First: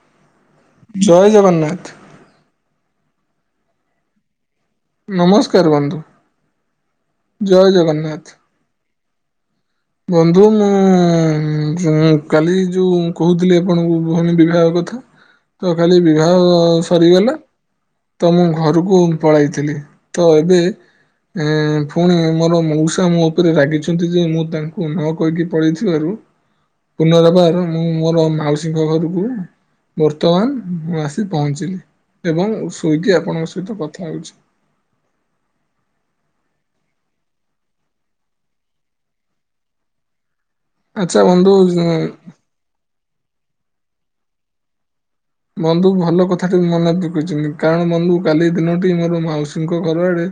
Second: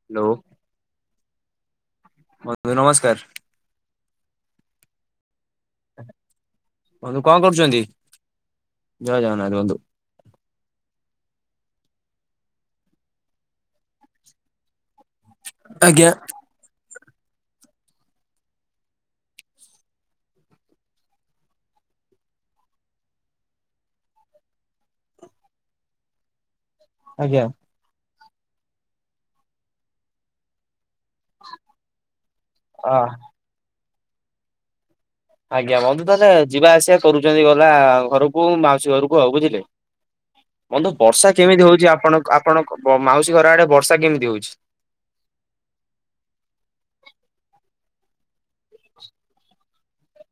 Hello. ଜୟ ଜଗନ୍ନାଥ। ବନ୍ଧୁ ନମସ୍କାର। ନମସ୍କାର ବନ୍ଧୁ। ବନ୍ଧୁ କଣ ଜୟ କରୁଛନ୍ତି ଜଗନ୍ନାଥ। ଜୟ ଜଗନ୍ନାଥ ବନ୍ଧୁ। ବନ୍ଧୁ ମୁଁ କାଲି ଯୋଉ କହୁଥିଲି ଆପଣଙ୍କୁ ଭଉଣୀ ବିବାହ କଥା। ତ କାଲି ଆଜ୍ଞା। ବିବାହ ସରିଗଲା। ତ ମୁଁ ଘରକୁ ପଳାଇଥିଲି ତ ଏବେ ଏ ଫୁଣି ମୋର ମଉସା ମୋ ଉପରେ ରାଗିଛନ୍ତି ଯେ ମୁଁ ତାଙ୍କୁ ନ କହିକି ପଳେଇଥିବାରୁ। [inaudible] ଆଜ୍ଞା ପୁନରବହର ମୁଁ ମୋର ମାଉସୀଙ୍କ ଘରକୁ ବର୍ତ୍ତମାନ ମୁଁ ଆସି ପହଞ୍ଚିଲି। ଅ [unintelligible] ଆପଣଙ୍କ ସହିତ କଥା ହେଉଛି। ଆଜ୍ଞା ବନ୍ଧୁ ତାହେଲେ ଯିବା ଆସିବା କରୁଛନ୍ତି ଗଲା ଘରକୁ ମାଉସୀ ଘରକୁ ଆଉ ବୁଝିଲେ। ବନ୍ଧୁ ଆଚ୍ଛା ବର୍ଷା କେମିତି ହଉଛି ବନ୍ଧୁ ଆପଣ ଆପଣଙ୍କ ମାଉସୀ ଘର ଆଡେ ବର୍ଷା କେମିତି ହଉଛି। ବନ୍ଧୁ ଭଲ କଥାଟି ବି ମନେ ପକେଇଛନ୍ତି କାରଣ ବନ୍ଧୁ କାଲି ଦିନଟି ମୋର ମାଉସୀଙ୍କ ଘର ଆଡେ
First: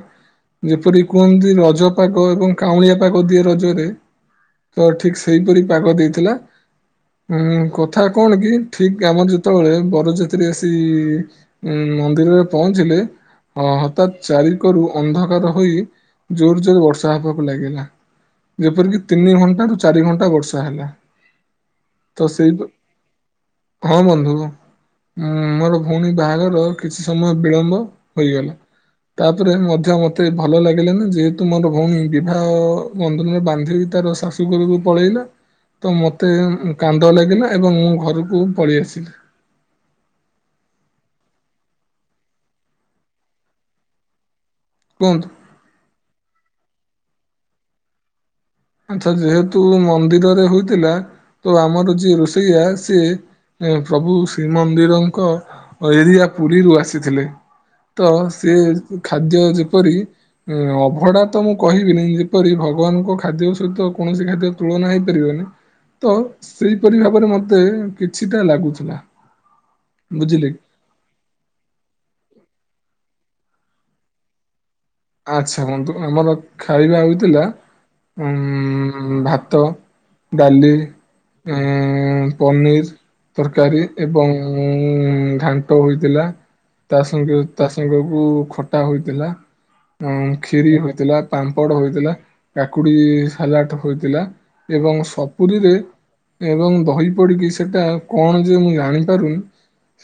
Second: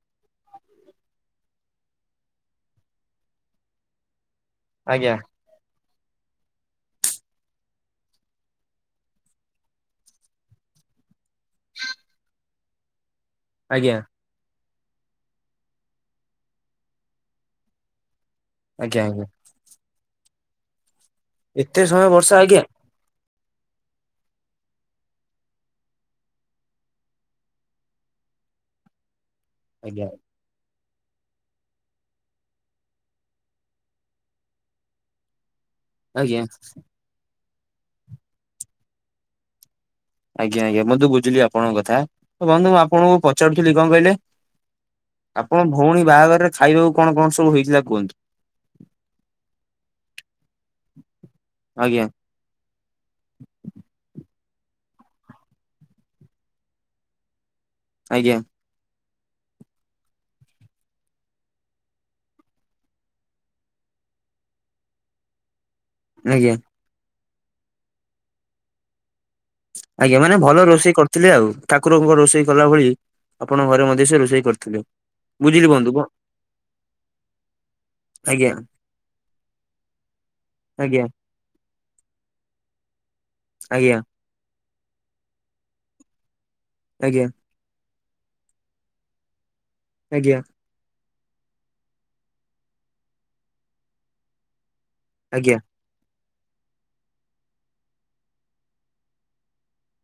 ଯେପରି କୁହନ୍ତି ରଜପାଗ ଏବଂ କାଉଁଳିଆ ପାଗ ଦିଏ ରଜରେ ତ ଆଜ୍ଞା। ଠିକ ସେଇପରି ପାଗ ଦେଇଥିଲା। ହୁଁ କଥା କଣ କି ଠିକ କାମ ଯେତେବେଳେ ବରଯାତ୍ରୀ ଆସି ମନ୍ଦିରରେ ପହଞ୍ଚିଲେ ଆଁ ଆଜ୍ଞା ହଠତ୍। ଚାରିକୋରୁ ଅନ୍ଧକାର ହୋଇ ଜୋର ଜୋର ବର୍ଷା ହେବାକୁ ଲାଗିଲା। ଯେପରିକି ଆଜ୍ଞା ଆଜ୍ଞା ତିନି ଘଣ୍ଟା ରୁ ଚାରି ଘଣ୍ଟା ବର୍ଷା ହେଲା। ଏତେ ସମୟ ତ ବର୍ଷା ଆଜ୍ଞା ସେଇପା, ହଁ, ବନ୍ଧୁ। ଉଁ, ମୋର ଭଉଣୀ ବାହାଘର କିଛି ସମୟ ବିଳମ୍ବ ହୋଇଗଲା। ତାପରେ ମଧ୍ୟ ଆଜ୍ଞା ମୋତେ ଭଲ ଲାଗିଲା ନା ଯେହେତୁ ମୋର ଭଉଣୀ ବିବାହ, ବନ୍ଧନରେ ବାନ୍ଧି ହୋଇ ତାର ଶାଶୁଘରକୁ ପଳେଇଲା। ତ ମତେ ଆଜ୍ଞା। ଉଁ କାନ୍ଦ ଲାଗିଲା, ଏବଂ ମୁଁ ଘରକୁ ପଳେଇ ଆସିଲି। ଆଜ୍ଞା, ଆଜ୍ଞା, ମୁଁ ତ ବୁଝିଲି ଆପଣଙ୍କ କଥା, ବନ୍ଧୁ ମୁଁ ଆପଣଙ୍କୁ ପଚାରୁଥିଲି କଣ କହିଲେ? କୁହନ୍ତୁ ଆପଣ ଭଉଣୀ ବାହାଘରରେ ଖାଇବାକୁ କଣ, କଣ ସବୁ ହେଇଥିଲା କୁହନ୍ତୁ। ଆଚ୍ଛା ଯେହେତୁ ମନ୍ଦିରରେ ହୋଉଥିଲା ତ ଆମର ଆଜ୍ଞା ଯିଏ ରୋଷେଇଆ ସିଏ ହଁ, ପ୍ରଭୁ ଶ୍ରୀମନ୍ଦିରଙ୍କ ଏରିଆ ପୁରୀରୁ ଆସିଥିଲେ। ତ ଆଜ୍ଞା ସେ ଖାଦ୍ୟ ଯେପରି ଅଭଡା ତ ମୁଁ କହିବିନି ଯେପରି ଭଗବାନଙ୍କ ଖାଦ୍ୟ ସେତ କୌଣସି ଖାଦ୍ୟ ତୁଳନା ହେଇପାରିବନି ତ ଆଜ୍ଞା। ସେଇ ପରି ଭାବରେ ମତେ କିଛିଟା ଲାଗୁଥିଲା। ଆଜ୍ଞା ମାନେ ବୁଝିଲେ କି? ଭଲ ରୋଷେଇ କରୁ ଥିଲେ ଆଉ, ଠାକୁରଙ୍କ ରୋଷେଇ କଲା ଭଳି ଆପଣଙ୍କ ଘରେ ମଧ୍ୟ ସେ ରୋଷେଇ କରିଥିଲେ। ଆଚ୍ଛା, ବୁଝିଲି ବନ୍ଧୁ ଵଦ୍ଧୁ ବ- ଆମର ଖାଇବା ହଉଥିଲା ଆଜ୍ଞା ଉଁ ଭାତ ଡାଲି ଆଜ୍ଞା ପନିର ତରକାରୀ ଆଜ୍ଞା ଏବଂ ଉଁ ଘାଣ୍ଟ ହୋଇଥିଲା ତା ଆଜ୍ଞା ସଙ୍ଗେ ତା ସାଙ୍ଗକୁ ଖଟା ହୋଇଥିଲା, ଉଁ ଆଜ୍ଞା କ୍ଷିରି ହୋଇଥିଲା। ପାମ୍ପଡ଼ ହୋଇଥିଲା, କାକୁଡି ସାଲାଟ ହୋଇଥିଲା, ଏବଂ ଆଜ୍ଞା ଆଜ୍ଞା ସପୁରୀରେ ଏବଂ ଦହି ପଡିକି ସେଟା କଣ ଯେ ମୁଁ ଜାଣିପାରୁନି,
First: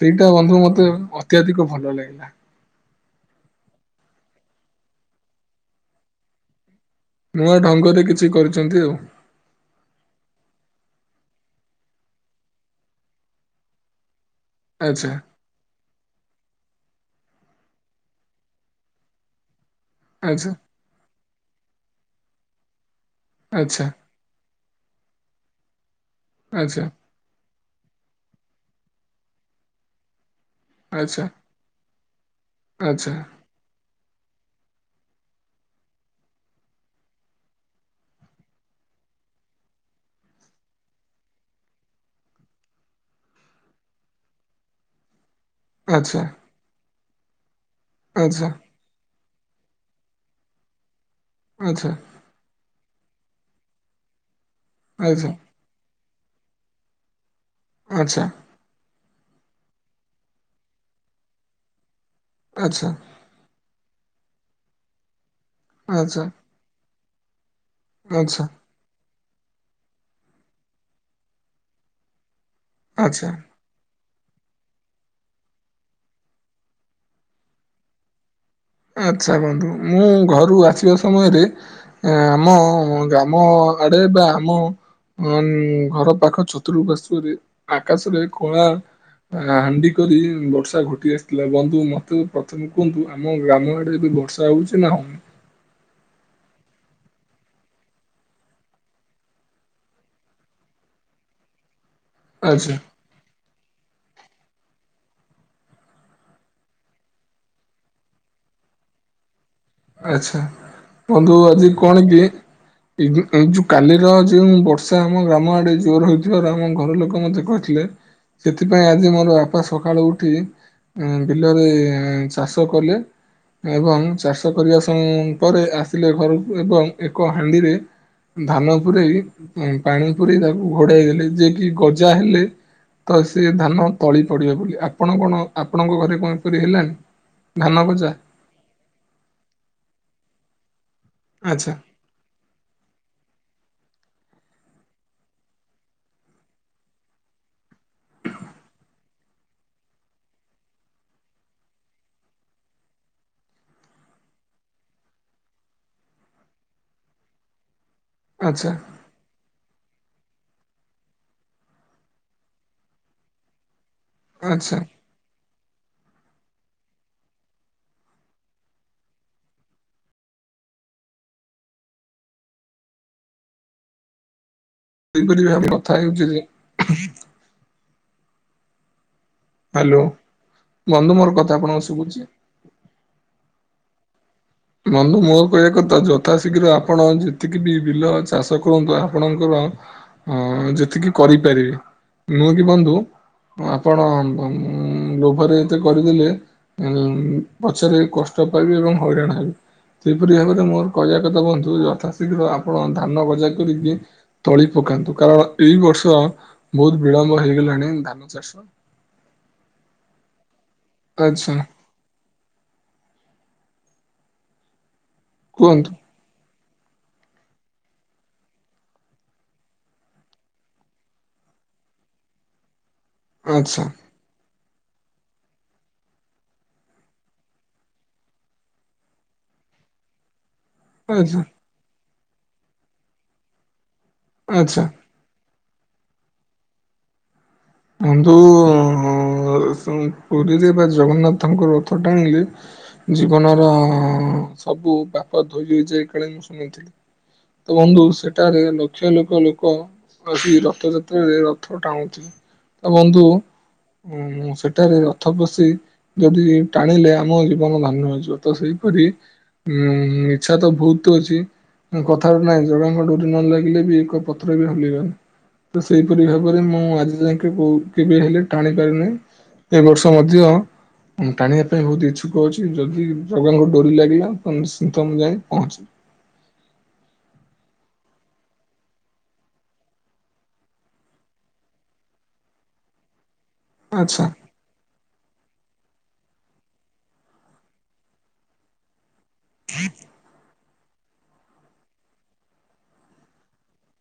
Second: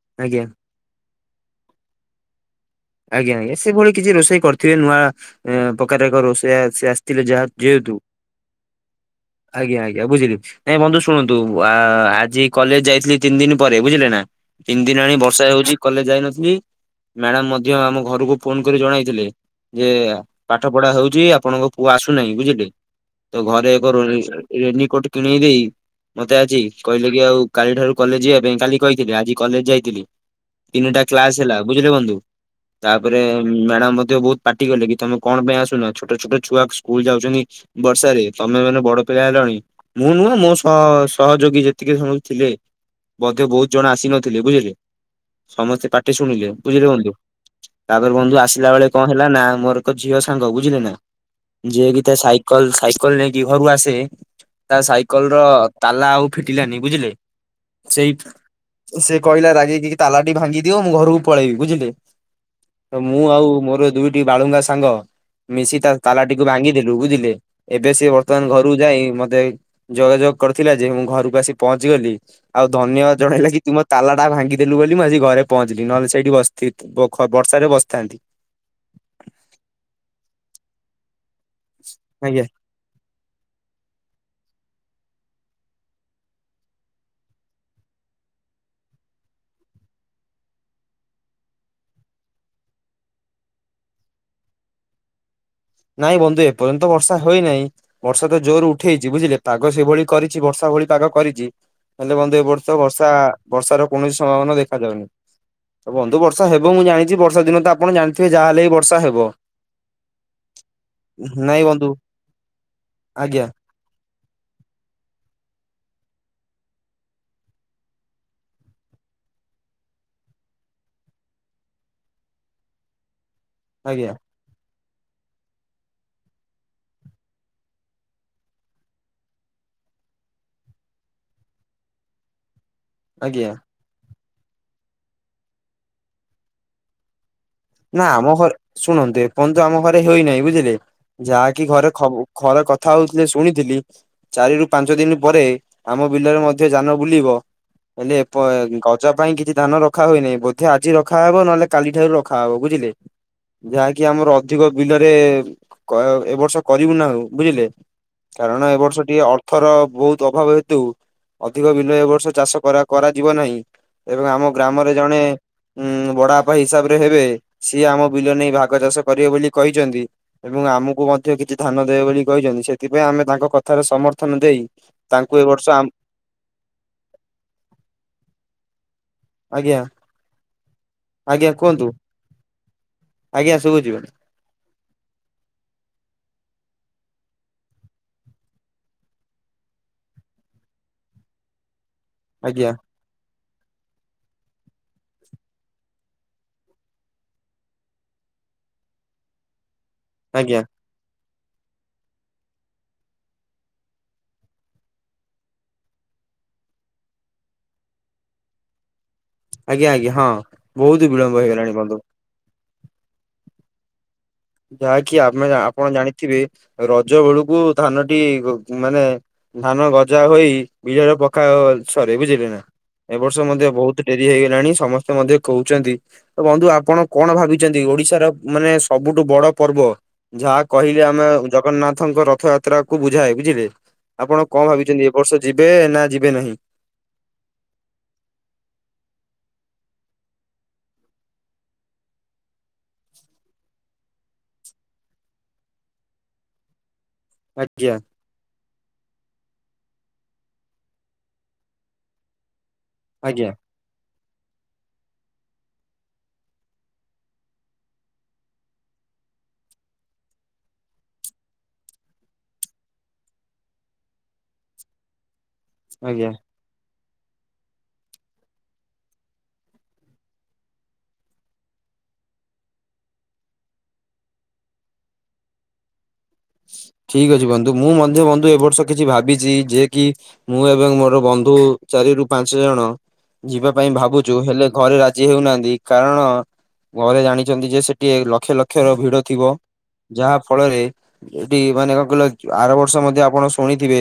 ସେଇଟା ଆଜ୍ଞା ବନ୍ଧୁ ମତେ ଅତ୍ୟଧିକ ଭଲ ଲାଗିଲା। ଆଜ୍ଞା, ଆଜ୍ଞା, ସେଭଳି କିଛି ରୋଷେଇ କରିଥିବେ ନୂଆ ପ୍ରକାର ଏକ ରୋଷେଇଆ ସେ ଆସି ନୂଆ ଢଙ୍ଗରେ କିଛି କରିଛନ୍ତି ଆଉ। ଆଜ୍ଞା, ଆଜ୍ଞ, ବୁଝିଲି। ନାଇଁ ବନ୍ଧୁ ଶୁଣନ୍ତୁ ଆଜି କଲେଜ ଯାଇଥିଲି ତିନି ଦିନ ପରେ ବୁଝିଲେ ନା। ତିନି ଦିନ ଆଚ୍ଛା ହେଲାଣି ବର୍ଷା ହେଉଛି କଲେଜ ଯାଇନଥିଲି, ମ୍ୟାଡାମ ମଧ୍ୟ ଆମ ଘରକୁ ଫୋନ କରି ଜଣାଇଥିଲେ। ଯେ ପାଠ ପଢା ହଉଛି ଆପଣଙ୍କ ପୁଅ ଆସୁନାହିଁ ବୁଝିଲେ। ତ ଘରେ ଏକ ଆଚ୍ଛା ର ରେନିକୋଟ କିଣେଇଦେଇ ମତେ ଆଜି ଆଚ୍ଛା କହିଲେ ଆଜି ଆଉ କାଲି ଠାରୁ କଲେଜ ଯିବା ପାଇଁ କାଲି କହିଥିଲେ ଆଜି କଲେଜ ଯାଇଥିଲି। ତିନିଟା ଆଚ୍ଛା କ୍ଲାସ ହେଲା ବୁଝିଲେ ବନ୍ଧୁ। ଆଚ୍ଛା ତାପରେ ମ୍ୟାଡାମ୍ ମଧ୍ୟ ବହୁତ ପାର୍ଟି କଲେ କି ତମେ କଣ ପାଇଁ ଆସୁନ, ଛୋଟ ଛୋଟ ଛୁଆ ସ୍କୁଲ ଯାଉଛନ୍ତି। ବର୍ଷ ରେ, ତମେ ମାନେ ବଡ଼ ପିଲା ହେଲଣି। ମୁଁ ନୁହଁ ମୋ ସହ ସହଯୋଗୀ ଯେତିକ ସଵୁ ଥିଲେ। ବୋଧେ ବହୁତ ଜଣ ଆସି ନଥିଲେ ବୁଝିଲେ, ସମସ୍ତେ ପାଟି ଆଚ୍ଛା ଶୁଣିଲେ ବୁଝିଲେ ବଂଧୁ। ତାପରେ ବନ୍ଧୁ ଆଚ୍ଛା ଆସିଲା ବେଳେ କଣ ହେଲା ନା ମୋର ଏକ ଝିଅ ସାଙ୍ଗ ବୁଝିଲେ ନା, ଆଚ୍ଛା ଯିଏକି ତା ସାଇ କଲ ସାଇକଲ ନେଇକି ଘରୁ ଆସେ, ତା ଆଚ୍ଛା ସାଇକଲ ର ତାଲା ଆଉ ଫିଟିଲାନି ବୁଝିଲେ, ଆଚ୍ଛା ସେଇଠ ଆଚ୍ଛା ସେ କହିଲା ରାଗେଇିକି ତାଲା ଟି ଭାଙ୍ଗି ଦିିଅ ମୁଁ ଘରକୁ ପଳେଇବି ବୁଝିଲେ। ଆଚ୍ଛ ତ ମୁଁ ଆଉ ମୋର ଦୁଇଟି ବାଳୁଙ୍ଗା ସାଙ୍ଗ, ମିଶି ତା ତାଲାଟିକୁ ଭାଙ୍ଗିଦେଲୁ ବୁଝିଲେ। ଏବେ ସିଏ ଆଚ୍ଛା ବର୍ତ୍ତମାନ ଆଚ୍ଛା ଘରକୁ ଯାଇ ମତେ, ଯୋଗାଯୋଗ କରିଥିଲା ଯେ ମୁଁ ଘରକୁ ଆସି ପହଞ୍ଚି ଗଲି। ଆଉ ଧନ୍ୟବାଦ ଆଚ୍ଛା ଜଣେଇଲା କି ତୁମୋ ତାଲା ଟା ଭାଙ୍ଗିଦେଲୁ ବୋଲି ମୁଁ ଆଜି ଘରେ ପହଞ୍ଚିଲି ନହେଲେ ସେଇଠି ବସଥି ଵ ଖ ବର୍ଷା ରେ ବସିଥାନ୍ତି। ଆଚ୍ଛା, ବନ୍ଧୁ ମୁଁ ଘରୁ ଆସିବା ସମୟରେ ଆଜ୍ଞା। ଆମ ଗ୍ରାମ ଆଡ଼େ ବା ଆମ ହମ୍ ଘର ପାଖ ଚତୁପାର୍ଶ୍ଵରେ ଆକାଶରେ କଳା ହାଣ୍ଡି କରି ବର୍ଷା ଘୋଟି ଆସିଥିଲା ବନ୍ଧୁ ମତେ ପ୍ରଥମେ କୁହନ୍ତୁ ଆମ ଗ୍ରାମ ଆଡ଼େ ଏବେ ବର୍ଷା ହଉଛି ନା ହୁଁ ନାଇଁ ବନ୍ଧୁ ଏପର୍ଯ୍ୟନ୍ତ ବର୍ଷା ହୋଇନାହିଁ। ବର୍ଷା ତ ଜୋର ଉଠେଇଛି ବୁଝିଲେ ପାଗ ସେଭଳି କରିଛି ବର୍ଷା ଭଳି ପାଗ କରିଛି ହେଲେ ବନ୍ଧୁ ଏ ଆଚ୍ଛା ବର୍ଷ ବର୍ଷା ବର୍ଷ ର କୌଣସି ସମ୍ଭାବନା ଦେଖା ଯାଉନି? ତ ବନ୍ଧୁ ବର୍ଷା ହେବ ମୁଁ ଜାଣିଛି ବର୍ଷା ଦିନ ତ ଆପଣ ଜାଣିଥିବେ ଯାହା ହେଲେ ବିି ବର୍ଷା ହେବ। ଆଚ୍ଛା। ନାଇଁ ବନ୍ଧୁ। ଆଜ୍ଞା କାଲିର ଯେଉଁ ବର୍ଷା ଆମ ଗ୍ରାମ ଆଡ଼େ ଜୋର୍ ହୋଇଥିବାର ଆମ ଘର ଲୋକ ମତେ କହିଥିଲେ। ସେଥିପାଇଁ ଆଜି ମୋର ବାପା ସଖାଳୁ ଉଠି ବିଲରେ ଚାଷ କଲେ ଏବଂ ଆଜ୍ଞା ଚାଷ ଚାଷ କରିବା ସଂ ପରେ ଆସିଲେ ଘରକୁ ଏବଂ ଏକ ହାଣ୍ଡିରେ ଧାନ ପୂରେଇ ପାଣି ପୂରେଇ ତାକୁ ଘୋଡ଼ାଇ ଦେଲେ ଯେ କି ଗଜା ହେଲେ ତ ସେ ଆଜ୍ଞା ଧାନ ତଳି ପଡ଼ିବ ବୋଲି ଆପଣ କଣ ଆପଣଙ୍କ ଘରେ କଣ ଏପରି ହେଲାଣିି? ନା ଆମ ଘରେ ଶୁଣନ୍ତୁ ଏପର୍ଯ୍ୟନ୍ତ ଆମ ଘରେ ହୋଇନାହିଁ ବୁଝିଲେ ଯାହାକି ଆଚ୍ଛା ଘରେ ଖବ ଖରେ କଥା ହଉଥିଲେ ଶୁଣିଥିଲି ଚାରି ରୁ ପାଞ୍ଚ ଦିନ ପରେ ଆମ ବିଲରେ ମଧ୍ୟ ଯାନ ବୁଲିବ। ହେଲେ ଏପ ଗଜ ପାଇଁ କିଛି ଧାନ ରଖା ହୋଇନାହିଁ ବୋଧେ ଆଜି ରଖାହବ ନହେଲେ କାଲି ଠାରୁ ର ଖା ହବ ବୁଝିଲେ। ଯାହାକି ଆମର ଅଧିକ ବିଲରେ କ ଏ ବର୍ଷ କରିବୁ ନାହୁଁ ବୁଝିଲେ। କାରଣ ଆଚ୍ଛା ଏ ବର୍ଷ ଟିକେ ଅର୍ଥର ବହୁତ ଅଭାବ ହେତୁ ଅଧିକ ବିଲ ଏ ବର୍ଷ ଚାଷ କରା କରାଯିବ ନାହିଁ। ଏବଂ ଆମ ଆଚ୍ଛା ଗ୍ରାମରେ ଜଣେ ଉ ବାଡ଼ାପା ହିସାବରେ ହେବେ ସିଏ ଆମ ବିଲ ନେଇ ଭାଗ ଚାଷ କରିବେ ବୋଲି କହିଛନ୍ତି। ଏବଂ ଆମକୁ ମଧ୍ୟ କିଛି ଧାନ ଦେବେ ବୋଲି କହିଛନ୍ତି ସେଥିପାଇଁ ଆମେ ତାଙ୍କ କଥାରେ ସମର୍ଥନ ଦେଇ ତାଙ୍କୁ ଏ ସେପରି ବି ବର୍ଷ ଆମ ଆମ୍- କଥା ହେଉଛି ଯେ ଆଜ୍ଞା ହ୍ୟାଲୋ ବନ୍ଧୁ ମୋର ଆଜ୍ଞା କଥା ଆପଣଙ୍କୁ କୁହନ୍ତୁ ଶୁଭୁଛି? ଆଜ୍ଞା ସୁବୁଛି ବ ବନ୍ଧୁ ମୋ କହିବା କଥା ଯଥାଶୀଘ୍ର ଆପଣ ଯେତିକି ବି ବିଲ ଚାଷ କରନ୍ତୁ ଆପଣଙ୍କର ହଁ ଯେତିକି କରିପାରିବେ ନୁହଁ କି ଆଜ୍ଞା ବନ୍ଧୁ ଆପଣ ଉଁ ଲୋଭରେ ଏତେ କରିଦେଲେ ଉ ପଛରେ କଷ୍ଟ ପାଇବେ ଏବଂ ହଇରାଣ ହେବେ। ସେହିପରି ଆଜ୍ଞା ଭାବରେ ମୋର କହିବା କଥା ବନ୍ଧୁ ଯଥାଶୀଘ୍ର ଆପଣ ଧାନ ବଜା କରିକି ତଳି ପକାନ୍ତୁ କାରଣ ଏଇ ବର୍ଷ ବହୁତ ବିଳମ୍ବ ହେଇଗଲାଣି ଧାନ ଚାଷ। ଆଜ୍ଞା ଆଜ୍ଞା ହଁ ବହୁତ ବିଳମ୍ବ ଆଚ୍ଛା ହେଇଗଲାଣି ବନ୍ଧୁ। ଯାହାକି ଆମେ ଆପଣ କୁହନ୍ତୁ ଜାଣିଥିବେ ରଜ ବେଳକୁ ଧାନଟି ମାନେ ଧାନ ଗଜା ହୋଇ ବିଜରେ ପକା ସରେ ବୁଝିଲେ ନା ଏ ବର୍ଷ ମଧ୍ୟ ଆଚ୍ଛା ବହୁତ ଡେରି ହେଇଗଲାଣି ସମସ୍ତେ ମଧ୍ୟ କହୁଛନ୍ତି ତ ବନ୍ଧୁ ଆପଣ କଣ ଭାବିଛନ୍ତି ଓଡିଶାର ମାନେ ସ ସବୁଠୁ ବଡ ପର୍ବ ଯାହା କହିଲେ ଆମେ ଆଚ୍ଛା ଜଗନ୍ନାଥଙ୍କ ରଥଯାତ ଯାତ୍ରା କୁ ବୁଝାଏ ବୁଝିଲେ ଆପଣ କଣ ଆଚ୍ଛା। ଭାବିଛନ୍ତି ଏ ବର୍ଷ ଯିବେ ନା ଯିବେ ନାହିଁ? ବନ୍ଧୁ ଉଁ ସେ ପୁରୀରେ ବା ଜଗନ୍ନାଥଙ୍କ ରଥ ଟାଣିଲେ ଜୀବନର ସବୁ ପାପ ଧୋଇଯାଇ କାଳେ ମୁଁ ଶୁଣିଥିଲି। ତ ଆଜ୍ଞା ବନ୍ଧୁ ସେଟାରେ ଲ ଲକ୍ଷ ଲୋକ ଲୋକ ଆସି ରଥଯାତ୍ରାରେ ରଥ ଟାଣୁଥିବେ। ତ ବନ୍ଧୁ ଆଜ୍ଞା ଉ ସେଠାରେ ରଥ ପଶି ଯଦି ଟାଣିଲେ ଆମ ଜୀବନ ଧନ୍ୟ ହେଇଯିବ। ତ ସେଇପରି ଉଁ ଇଚ୍ଛା ତ ବହୁତ ଅଛି। କଥାଟା ନାଇଁ ଜଗାଙ୍କ ଡୋରି ନ ଲାଗିଲେ ବି ଏକ ପଥର ବି ହଲିବନି। ତ ସେଇପରି ଆଜ୍ଞା। ଭାବରେ ମୁଁ ଆଜି ଯାଇ କେବୁ କେବେ ହେଲେ ଟାଣି ପାରନି ଏ ବର୍ଷ ମଧ୍ୟ ମୁଁ ଟାଣିବା ପାଇଁ ବହୁତ ଇଚ୍ଛୁକ ଅଛି ଯଦି ଭଗବାନଙ୍କ ଡୋରି ଲାଗିଲା ତ ନିଶ୍ଚିନ୍ତ ମୁଁ ଯାଇ ପହଞ୍ଚିବି। ଠିକ ଅଛି ବନ୍ଧୁ ମୁଁ ମଧ୍ୟ ବନ୍ଧୁ ଏ ବର୍ଷ କିଛି ଭାବିଛି ଯେ କି ମୁଁ ଏବଂ ମୋର ବନ୍ଧୁ ଚାରି ରୁ ପାଞ୍ଚ ଜଣ ଯିବା ପାଇଁ ଆଚ୍ଛା ଭାବୁଛୁ ହେଲେ ଘରେ ରା ରାଜି ହେଉନାହାନ୍ତି କାରଣ ଘରେ ଜାଣିଛନ୍ତି ଯେ ସେଠିଏ ଲକ୍ଷ ଲକ୍ଷ ର ଭିଡ ଥିବ ଯାହା ଫଳରେ ଏଠି ମାନେ କଣ କହିଲ ଆର ବର୍ଷ ମଧ୍ୟ ଆପଣ ଶୁଣିଥିବେ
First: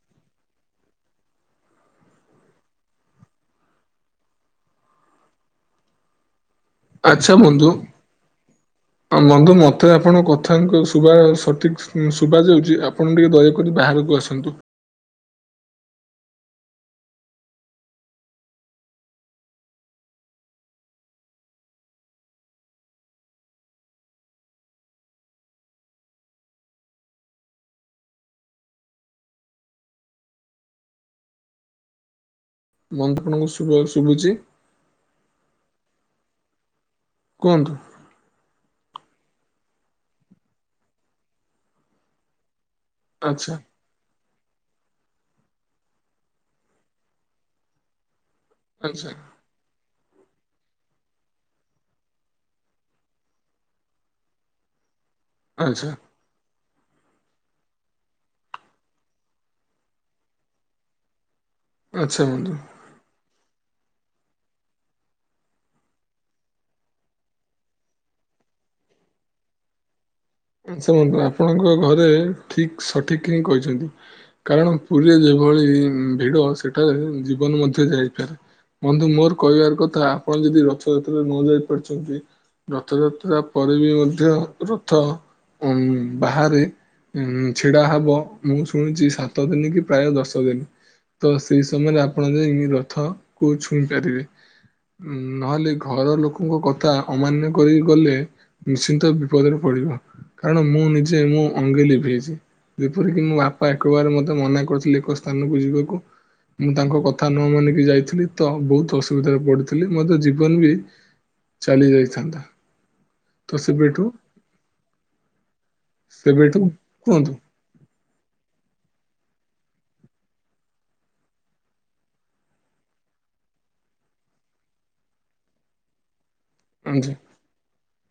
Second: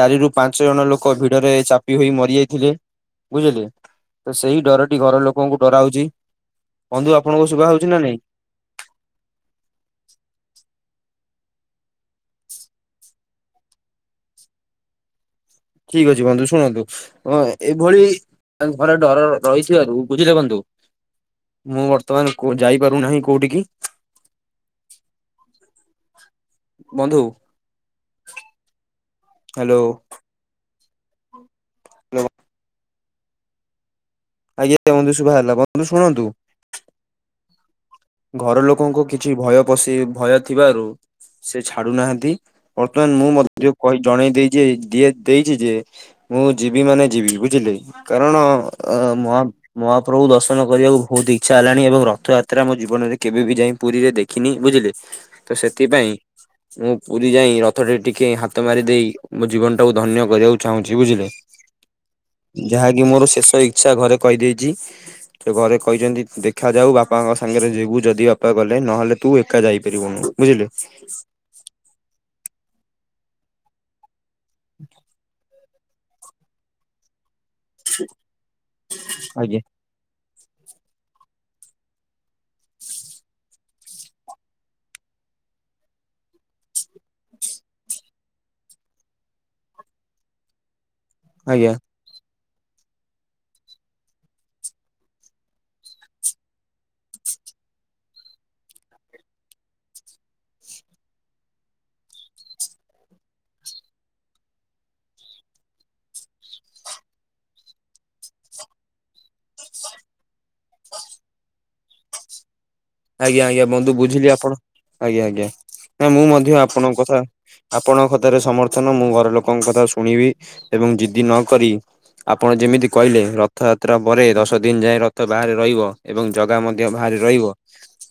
ଚାରି ରୁ ପାଞ୍ଚ ଜଣ ଲୋକ ଭିଡରେ ଚାପି ହୋଇ ମରିଯାଇଥିଲେ ବୁଝିଲେ। ତ ସେଇ ଡରଟି ଘର ଲୋକଙ୍କୁ ଡରାଉଛି। ବନ୍ଧୁ ଆଚ୍ଛା ଆପଣଙ୍କୁ ଶୁଭା ବନ୍ଧୁ। ହଉଛି [inaudible] ହଁ ବନ୍ଧୁ ମତେ ଆପଣଙ୍କ କଥା ଙ୍କ ଶୁଭାଯାଉଛି ସଠିକ ଶୁ ଶୁଭା ଯାଉଛି ଆପଣ ଟିକେ ଦୟା କରୀ ବାହାରକୁ ଆସନ୍ତୁ। ଠିକ ଅଛି ବନ୍ଧୁ ଶୁଣନ୍ତୁ ଅ ଏଇଭଳି ଆ ଘରେ ଡର ରହିଥିବାରୁ ବୁଝିଲେ ବନ୍ଧୁ। ମୁଁ ବର୍ତ୍ତମାନ କୋ ଯାଇପାରୁନାହିଁ କୋଉଠିିକି। ବନ୍ଧୁ ହାଲୋ। [unintelligible] ବନ୍ଧୁ ଆପଣଙ୍କୁ ଶୁଭୁ ଶୁଭୁଛି? ଆଜ୍ଞା ବନ୍ଧୁ ଶୁଭାଗଲା, ବନ୍ଧୁ ଶୁଣନ୍ତୁ? କୁହନ୍ତୁ? ଘର ଲୋକଙ୍କୁ କିଛି ଭୟ ପଶି ଭୟ ଥିବାରୁ ସେ ଛାଡୁନାହାନ୍ତି। ବର୍ତ୍ତମାନ ମୁଁ ଆଚ୍ଛା ମଧ୍ୟ କହି ଜଣେଇ ଦେଇଛି ଦି ଦେଇଛି ଯେ ମୁଁ ଯିବି ମାନେ ଯିବି ବୁଝିଲେ? କାରଣ ଅ ଆଚ୍ଛା ମହା ମହାପ୍ରଭୁ ଦର୍ଶନ କରିବାକୁ ବହୁତ ଇଚ୍ଛା ହେଲାଣି ଏବଂ ରଥଯାତ୍ରା ଆମେ ଯିବୁ। ଜୀବନରେ କେବେ ବି ଯାଇ ପୁରୀରେ ଦେଖିନି, ବୁଝିଲେ ତ ଆଚ୍ଛା। ସେଥିପାଇଁ ମୁଁ ପୁରୀ ଯାଇ ରଥ ଟେ ଟିକେ ହାତ ମାରି ଦେଇେ ମୋ ଜୀବନ ଟାକୁ ଧନ୍ୟ କରିବାକୁ ଚାହୁଁଛି ବୁଝିଲେ। ଆଚ୍ଛା ବନ୍ଧୁ ଯାହାକି ମୋର ଶେଷ ଇ ସେ ଘରେ କହିଦେଇଛି ସେ ଘରେ କହିଛନ୍ତି ଦେଖାଯାଉ ବାପାଙ୍କ ସାଙ୍ଗରେ ଯିବୁ। ତୁ ଯଦି ବାପା କଲେ ନହେଲେ ତୁ ଏକା ଯାଇପାରିବୁନୁ। ବୁଝିଲେ ଶୁଣନ୍ତୁ ଆପଣଙ୍କ ଘରେ ଠିକ ସଠିକ ହିଁ କହିଛନ୍ତି। କାରଣ ପୁରୀରେ ଯେଭଳି ଇଁ ଭିଡ଼ ସେଠାରେ ଜି ଜୀବନ ମଧ୍ୟ ଯାଇପାରେ, ବନ୍ଧୁ ମୋର ଆଜ୍ଞା କହିବାର କ ତଥା ଆପଣ ଯଦି ରଥଯାତ୍ରା ନ ଯାଇ ପାରୁଛନ୍ତି ରଥଯାତ୍ରା ପରେ ବି ମଧ୍ୟ ରଥ ବାହାରେ ଉ ଛିଡା ହବ ମୁଁ ଶୁଣିଛି ସାତ ଦିନ କି ପ୍ରାୟ ଦଶ ଦିନ। ତ ସେଇ ଆଜ୍ଞା ସମୟରେ ଆପଣ ଯାଇକି ରଥ କୁ ଛୁଇଁ ପାରିବେ। ଉଁ ନହେଲେ ଘର ଲୋକଙ୍କ କଥା ଅମାନ୍ୟ କରିକି ଗଲେ ନିଶ୍ଚିନ୍ତ ବିପଦରେ ପଡିବ କାରଣ ମୁଁ ନିଜେ ମୁଁ ଅଙ୍ଗେ ଲିଭେଇଛି। ଯେପରିକି ମୋ ବାପା ଏକବାର ମତେ ମନା କରିଥିଲେ ଏକ ସ୍ଥାନକୁ ଯିବାକୁ ମୁଁ ତାଙ୍କ କଥା ନ ମାନିକି ଯାଇଥିଲି ତ ବହୁତ ଅସୁବିଧାରେ ପଡିଥିଲି ମତେ ଜୀବନ ବି ଚାଲି ଯାଇଥାନ୍ତା। ଆଜ୍ଞା ତ ଆଜ୍ଞା ବନ୍ଧୁ ସେବେଠୁ ବୁଝିଲି ଆପଣ ଆଜ୍ଞା ଆଜ୍ଞା ନା ମୁଁ ମଧ୍ୟ ସେବେଠୁ ଆପଣଙ୍କ କଥା କୁହନ୍ତୁ ଆପଣଙ୍କ କଥାରେ ସମର୍ଥନ ମୁଁ ଘର ଲୋକଙ୍କ କଥା ଶୁଣିବି ଏବଂ ଜିଦ୍ଦି ନକରି ଆପଣ ଯେମିତି କହିଲେ ରଥଯାତ୍ରା ପରେ ଦଶ ଦିନ ଯାଏଁ ରଥ ବାହାରେ ରହିବ। ଏବଂ ଜଗା ମଧ୍ୟ ଆଜି ବାହାରେ ରହିବ।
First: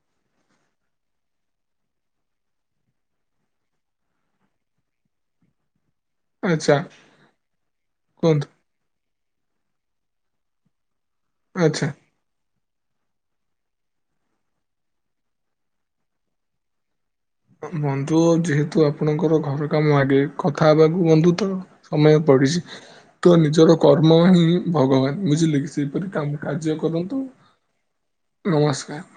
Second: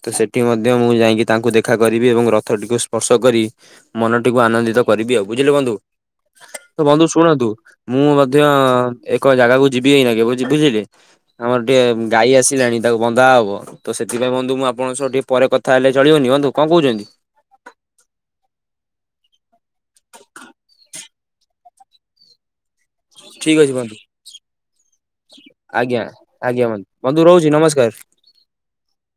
ତ ସେଠି ମଧ୍ୟ ମୁଁ ଯାଇକି ତାଙ୍କୁ ଦେଖା କରିବି ଏବଂ ରଥଟିକୁ ସ୍ପର୍ଶ କରି ମନଟିକୁ ଆନନ୍ଦିତ କରିବି ଆଉ ବୁଝିଲେ ବନ୍ଧୁ। ଆଚ୍ଛା ତ ବନ୍ଧୁ ଶୁଣନ୍ତୁ ମୁଁ ମଧ୍ୟ କୁହନ୍ତୁ ଏକ ଜାଗାକୁ ଯିବି ଏଇନା କେ ବୁଝିଲେ। ଆମର ଆଚ୍ଛା। ଟିକେ ଗାଈ ଆସିଲାଣି ତାକୁ ବନ୍ଧା ହବ ତ ସେ ଏବେ ବନ୍ଧୁ ମୁ ଆପଣଙ୍କ ସହ ଟିକେ ପରେ କଥା ହେଲେ ଚଳିବନି ବନ୍ଧୁ କଣ କହୁଛନ୍ତି? ବନ୍ଧୁ ଯେହେତୁ ଆପଣଙ୍କର ଘର କାମ ଆଗେ କଥା ହେବାକୁ ବନ୍ଧୁ ତ ସମୟ ପଡିଛି। ତ ଠିକ୍ ଅଛି ନିଜର ବନ୍ଧୁ। କର୍ମ ହିଁ ଭଗବାନ ବୁଝିଲେ କି ଆଜ୍ଞା ସେଇପରି କାମ ଆଜ୍ଞା କାର୍ଯ୍ୟ ବନ୍ଧୁ ବନ୍ଧୁ କରନ୍ତୁ। ରହୁଛି ନମସ୍କାର। ନମସ୍କାର।